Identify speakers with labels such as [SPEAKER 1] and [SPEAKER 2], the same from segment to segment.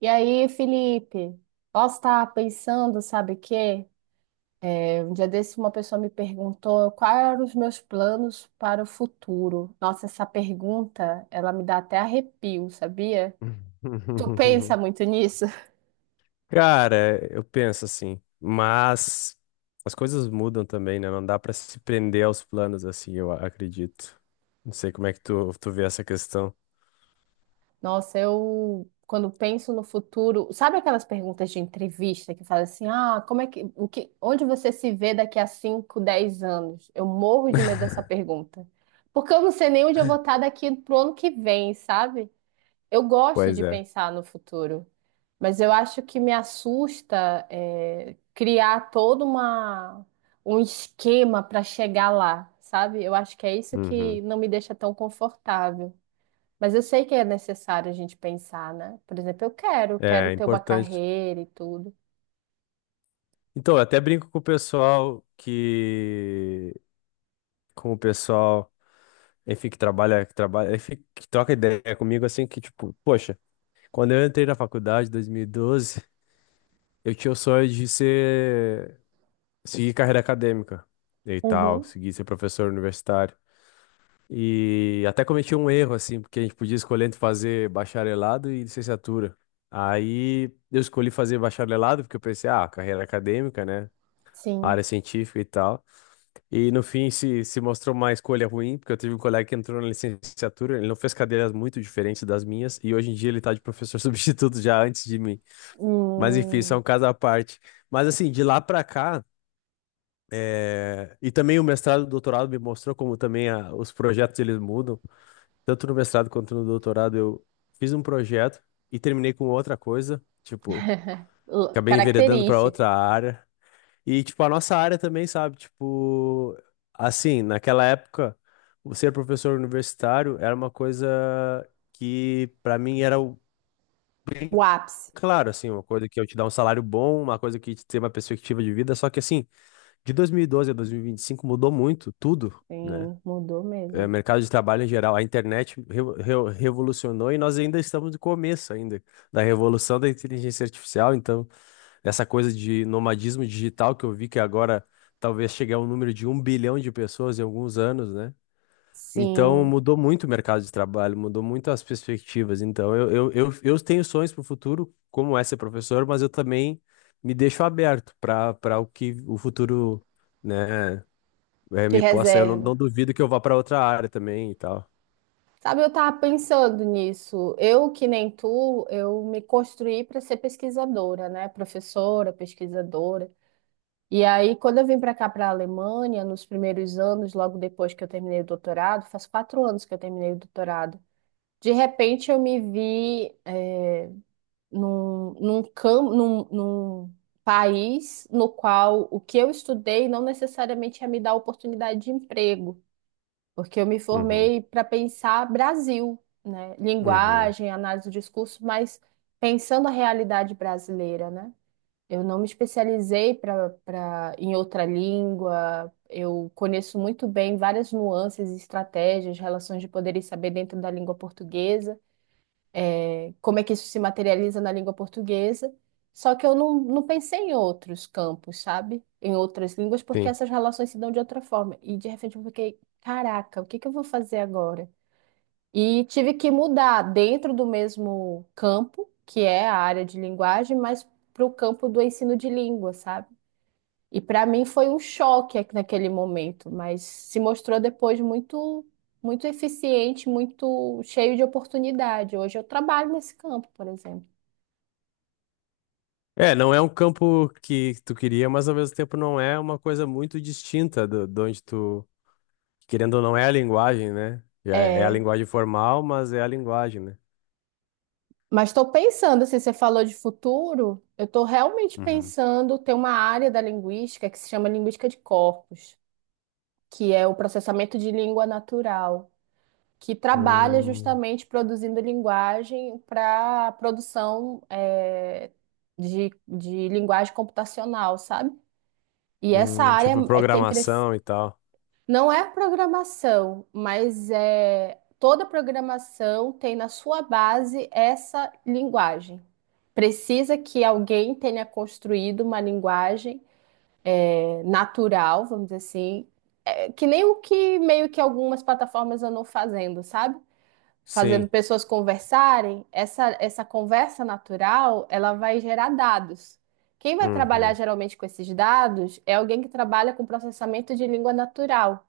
[SPEAKER 1] E aí, Felipe? Posso estar pensando, sabe o quê? Um dia desse uma pessoa me perguntou quais eram os meus planos para o futuro. Nossa, essa pergunta, ela me dá até arrepio, sabia? Tu pensa muito nisso?
[SPEAKER 2] Cara, eu penso assim, mas as coisas mudam também, né? Não dá pra se prender aos planos assim, eu acredito. Não sei como é que tu vê essa questão.
[SPEAKER 1] Nossa, eu quando penso no futuro, sabe aquelas perguntas de entrevista que fala assim: "Ah, como é que, o que, onde você se vê daqui a 5, 10 anos?" Eu morro de medo dessa pergunta. Porque eu não sei nem onde eu vou estar daqui pro ano que vem, sabe? Eu gosto
[SPEAKER 2] Pois
[SPEAKER 1] de
[SPEAKER 2] é.
[SPEAKER 1] pensar no futuro, mas eu acho que me assusta criar um esquema para chegar lá, sabe? Eu acho que é isso
[SPEAKER 2] Uhum.
[SPEAKER 1] que não me deixa tão confortável. Mas eu sei que é necessário a gente pensar, né? Por exemplo, quero
[SPEAKER 2] É
[SPEAKER 1] ter uma
[SPEAKER 2] importante.
[SPEAKER 1] carreira e tudo.
[SPEAKER 2] Então, eu até brinco com o pessoal que. Com o pessoal, enfim, que trabalha, enfim, que troca ideia comigo, assim, que tipo, poxa, quando eu entrei na faculdade em 2012 eu tinha o sonho de ser. Segui carreira acadêmica e tal,
[SPEAKER 1] Uhum,
[SPEAKER 2] segui ser professor universitário. E até cometi um erro, assim, porque a gente podia escolher entre fazer bacharelado e licenciatura. Aí eu escolhi fazer bacharelado, porque eu pensei, ah, carreira acadêmica, né?
[SPEAKER 1] sim.
[SPEAKER 2] Área científica e tal. E no fim se mostrou uma escolha ruim, porque eu tive um colega que entrou na licenciatura, ele não fez cadeiras muito diferentes das minhas, e hoje em dia ele tá de professor substituto já antes de mim. Mas enfim, isso é
[SPEAKER 1] Hum,
[SPEAKER 2] um caso à parte. Mas assim, de lá pra cá. É, e também o mestrado e o doutorado me mostrou como também os projetos eles mudam. Tanto no mestrado quanto no doutorado eu fiz um projeto e terminei com outra coisa, tipo,
[SPEAKER 1] l-
[SPEAKER 2] acabei enveredando para
[SPEAKER 1] característica,
[SPEAKER 2] outra área. E tipo a nossa área também, sabe, tipo, assim, naquela época, o ser professor universitário era uma coisa que para mim era o.
[SPEAKER 1] o ápice.
[SPEAKER 2] Claro, assim, uma coisa que eu te dar um salário bom, uma coisa que te ter uma perspectiva de vida, só que assim, de 2012 a 2025 mudou muito tudo, né?
[SPEAKER 1] Sim, mudou mesmo.
[SPEAKER 2] Mercado de trabalho em geral, a internet revolucionou e nós ainda estamos no começo ainda da revolução da inteligência artificial. Então, essa coisa de nomadismo digital que eu vi que agora talvez chegue ao número de 1 bilhão de pessoas em alguns anos, né? Então,
[SPEAKER 1] Sim,
[SPEAKER 2] mudou muito o mercado de trabalho, mudou muito as perspectivas. Então, eu tenho sonhos para o futuro, como é ser professor, mas eu também me deixo aberto para o que o futuro, né? É,
[SPEAKER 1] de
[SPEAKER 2] me possa, eu não,
[SPEAKER 1] reserva.
[SPEAKER 2] não duvido que eu vá para outra área também e tal.
[SPEAKER 1] Sabe, eu tava pensando nisso. Eu, que nem tu, eu me construí para ser pesquisadora, né? Professora, pesquisadora. E aí, quando eu vim para cá, para a Alemanha, nos primeiros anos, logo depois que eu terminei o doutorado, faz quatro anos que eu terminei o doutorado, de repente eu me vi num país no qual o que eu estudei não necessariamente ia me dar oportunidade de emprego porque eu me
[SPEAKER 2] Uhum,
[SPEAKER 1] formei para pensar Brasil, né?
[SPEAKER 2] uhum,
[SPEAKER 1] Linguagem, análise do discurso, mas pensando a realidade brasileira, né? Eu não me especializei para em outra língua. Eu conheço muito bem várias nuances, estratégias, relações de poder e saber dentro da língua portuguesa, como é que isso se materializa na língua portuguesa. Só que eu não, não pensei em outros campos, sabe? Em outras línguas, porque
[SPEAKER 2] sim.
[SPEAKER 1] essas relações se dão de outra forma. E de repente eu fiquei, caraca, o que que eu vou fazer agora? E tive que mudar dentro do mesmo campo, que é a área de linguagem, mas para o campo do ensino de língua, sabe? E para mim foi um choque aqui naquele momento, mas se mostrou depois muito eficiente, muito cheio de oportunidade. Hoje eu trabalho nesse campo, por exemplo.
[SPEAKER 2] É, não é um campo que tu queria, mas ao mesmo tempo não é uma coisa muito distinta do, de onde tu, querendo ou não, é a linguagem, né? Já é a
[SPEAKER 1] É,
[SPEAKER 2] linguagem formal, mas é a linguagem, né?
[SPEAKER 1] mas estou pensando, assim, você falou de futuro, eu estou realmente
[SPEAKER 2] Uhum.
[SPEAKER 1] pensando ter uma área da linguística que se chama linguística de corpos, que é o processamento de língua natural, que trabalha
[SPEAKER 2] Hum,
[SPEAKER 1] justamente produzindo linguagem para produção, de linguagem computacional, sabe? E essa
[SPEAKER 2] hum.
[SPEAKER 1] área
[SPEAKER 2] Tipo
[SPEAKER 1] é, tem crescido.
[SPEAKER 2] programação e tal.
[SPEAKER 1] Não é programação, mas é toda programação tem na sua base essa linguagem. Precisa que alguém tenha construído uma linguagem natural, vamos dizer assim, é, que nem o que meio que algumas plataformas andam fazendo, sabe? Fazendo
[SPEAKER 2] Sim.
[SPEAKER 1] pessoas conversarem, essa conversa natural, ela vai gerar dados. Quem vai trabalhar
[SPEAKER 2] Uhum.
[SPEAKER 1] geralmente com esses dados é alguém que trabalha com processamento de língua natural,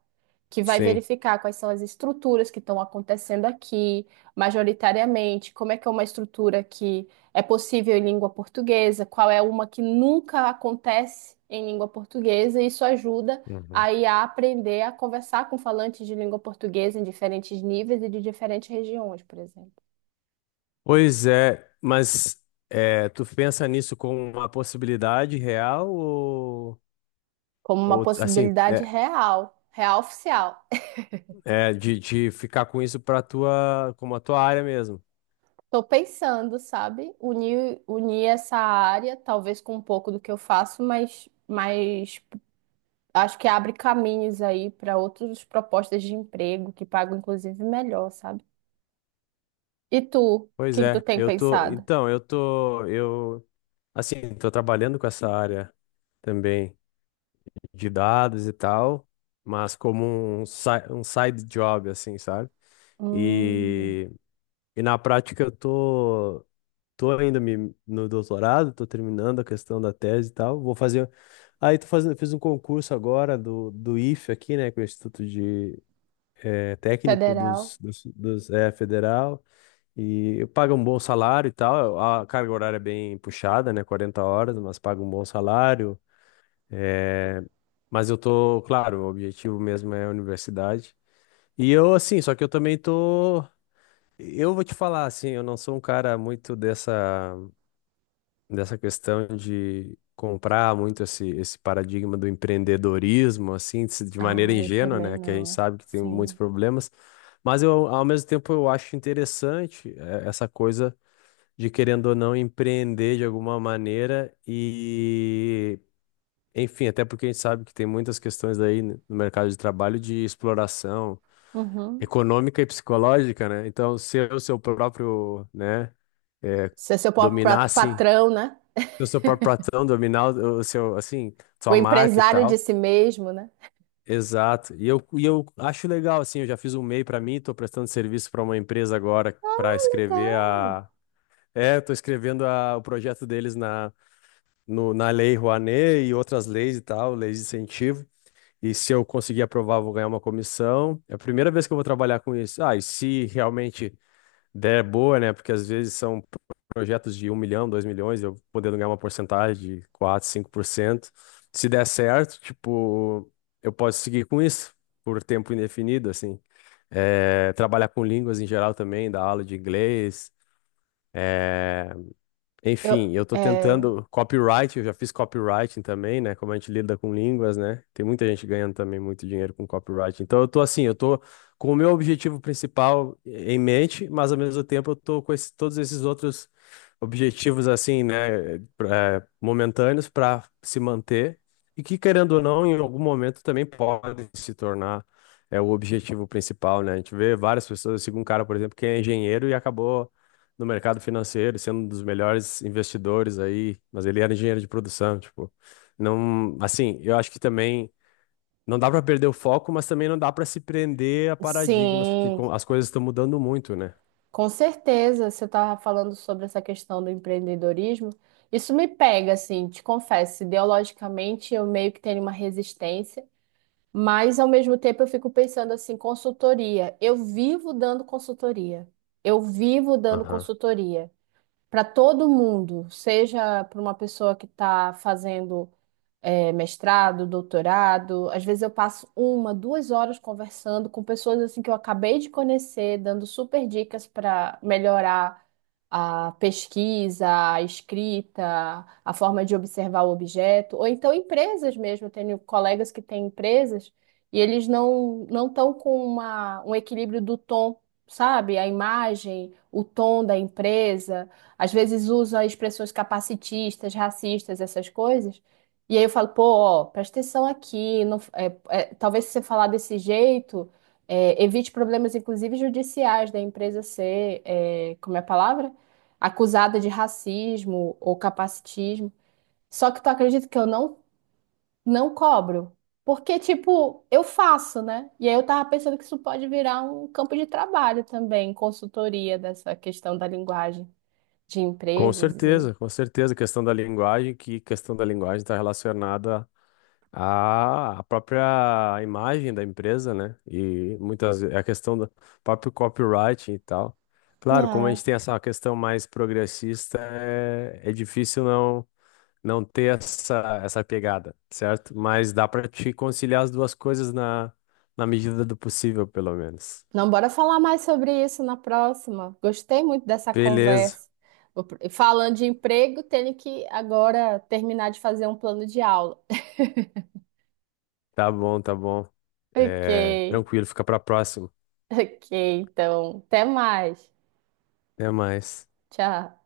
[SPEAKER 1] que vai
[SPEAKER 2] Sim.
[SPEAKER 1] verificar quais são as estruturas que estão acontecendo aqui, majoritariamente, como é que é uma estrutura que é possível em língua portuguesa, qual é uma que nunca acontece em língua portuguesa, e isso ajuda
[SPEAKER 2] Uhum.
[SPEAKER 1] a IA a aprender a conversar com falantes de língua portuguesa em diferentes níveis e de diferentes regiões, por exemplo,
[SPEAKER 2] Pois é, mas é, tu pensa nisso como uma possibilidade real ou,
[SPEAKER 1] como uma
[SPEAKER 2] ou assim,
[SPEAKER 1] possibilidade real, real oficial.
[SPEAKER 2] de ficar com isso para tua, como a tua área mesmo?
[SPEAKER 1] Estou pensando, sabe, unir essa área, talvez com um pouco do que eu faço, mas mais acho que abre caminhos aí para outras propostas de emprego que pagam inclusive melhor, sabe? E tu, o
[SPEAKER 2] Pois
[SPEAKER 1] que que tu
[SPEAKER 2] é,
[SPEAKER 1] tem
[SPEAKER 2] eu tô,
[SPEAKER 1] pensado?
[SPEAKER 2] então, eu tô, eu, assim, tô trabalhando com essa área também de dados e tal, mas como um side job, assim, sabe?
[SPEAKER 1] Hum,
[SPEAKER 2] E, e na prática eu tô ainda me, no doutorado, tô terminando a questão da tese e tal. Vou fazer. Aí tô fazendo, fiz um concurso agora do IFE aqui, né, que é o Instituto de Técnico
[SPEAKER 1] federal?
[SPEAKER 2] dos Federal. E paga um bom salário e tal. A carga horária é bem puxada, né, 40 horas, mas paga um bom salário. Mas eu tô, claro, o objetivo mesmo é a universidade. E eu, assim, só que eu também tô. Eu vou te falar, assim, eu não sou um cara muito dessa questão de comprar muito esse paradigma do empreendedorismo, assim, de maneira
[SPEAKER 1] Ah, eu
[SPEAKER 2] ingênua,
[SPEAKER 1] também
[SPEAKER 2] né? Que a gente
[SPEAKER 1] não.
[SPEAKER 2] sabe que tem muitos
[SPEAKER 1] Sim.
[SPEAKER 2] problemas, mas eu, ao mesmo tempo, eu acho interessante essa coisa de, querendo ou não, empreender de alguma maneira e, enfim, até porque a gente sabe que tem muitas questões aí no mercado de trabalho de exploração
[SPEAKER 1] Uhum.
[SPEAKER 2] econômica e psicológica, né? Então, ser o seu próprio, né? eh,
[SPEAKER 1] Ser seu próprio pra-
[SPEAKER 2] dominasse
[SPEAKER 1] patrão, né?
[SPEAKER 2] o seu próprio patrão, dominar o seu, assim,
[SPEAKER 1] O
[SPEAKER 2] sua marca e
[SPEAKER 1] empresário de
[SPEAKER 2] tal.
[SPEAKER 1] si mesmo, né?
[SPEAKER 2] Exato. E eu acho legal, assim, eu já fiz um e-mail para mim, estou prestando serviço para uma empresa agora
[SPEAKER 1] Ah,
[SPEAKER 2] para escrever
[SPEAKER 1] legal.
[SPEAKER 2] a. É, estou escrevendo o projeto deles na, na Lei Rouanet e outras leis e tal, leis de incentivo. E se eu conseguir aprovar, eu vou ganhar uma comissão. É a primeira vez que eu vou trabalhar com isso. Ah, e se realmente ideia é boa, né? Porque às vezes são projetos de 1 milhão, 2 milhões, eu podendo ganhar uma porcentagem de 4 5%. Se der certo, tipo, eu posso seguir com isso por tempo indefinido, assim. É, trabalhar com línguas em geral também, dar aula de inglês,
[SPEAKER 1] Eu,
[SPEAKER 2] enfim, eu tô
[SPEAKER 1] é,
[SPEAKER 2] tentando copyright, eu já fiz copywriting também, né? Como a gente lida com línguas, né? Tem muita gente ganhando também muito dinheiro com copyright. Então eu tô assim, eu tô com o meu objetivo principal em mente, mas ao mesmo tempo eu tô com todos esses outros objetivos assim, né, momentâneos para se manter e que querendo ou não, em algum momento também podem se tornar é o objetivo principal, né? A gente vê várias pessoas, eu sigo um cara, por exemplo, que é engenheiro e acabou no mercado financeiro, sendo um dos melhores investidores aí, mas ele era engenheiro de produção, tipo, não, assim, eu acho que também não dá para perder o foco, mas também não dá para se prender a paradigmas, porque
[SPEAKER 1] sim.
[SPEAKER 2] as coisas estão mudando muito, né?
[SPEAKER 1] Com certeza, você estava falando sobre essa questão do empreendedorismo. Isso me pega, assim, te confesso, ideologicamente eu meio que tenho uma resistência, mas ao mesmo tempo eu fico pensando assim, consultoria. Eu vivo dando consultoria. Eu vivo dando
[SPEAKER 2] Aham.
[SPEAKER 1] consultoria para todo mundo, seja para uma pessoa que está fazendo mestrado, doutorado. Às vezes eu passo uma, duas horas conversando com pessoas assim que eu acabei de conhecer, dando super dicas para melhorar a pesquisa, a escrita, a forma de observar o objeto, ou então empresas mesmo. Eu tenho colegas que têm empresas e eles não estão com uma, um equilíbrio do tom, sabe? A imagem, o tom da empresa, às vezes usa expressões capacitistas, racistas, essas coisas. E aí eu falo, pô, ó, presta atenção aqui, não, talvez se você falar desse jeito, evite problemas, inclusive judiciais, da empresa ser, é, como é a palavra? Acusada de racismo ou capacitismo. Só que tu acredita que eu não, não cobro? Porque, tipo, eu faço, né? E aí eu tava pensando que isso pode virar um campo de trabalho também, consultoria dessa questão da linguagem de empresas e...
[SPEAKER 2] Com certeza, questão da linguagem, que questão da linguagem está relacionada a própria imagem da empresa, né? E muitas vezes a questão do próprio copyright e tal. Claro, como a
[SPEAKER 1] É.
[SPEAKER 2] gente tem essa questão mais progressista, é difícil não ter essa pegada, certo? Mas dá para te conciliar as duas coisas na medida do possível, pelo menos.
[SPEAKER 1] Não, bora falar mais sobre isso na próxima. Gostei muito dessa
[SPEAKER 2] Beleza,
[SPEAKER 1] conversa. Vou pr- falando de emprego, tenho que agora terminar de fazer um plano de aula.
[SPEAKER 2] tá bom, tá bom.
[SPEAKER 1] Ok,
[SPEAKER 2] É, tranquilo, fica para próxima.
[SPEAKER 1] ok, então, até mais.
[SPEAKER 2] Até mais.
[SPEAKER 1] Tchau.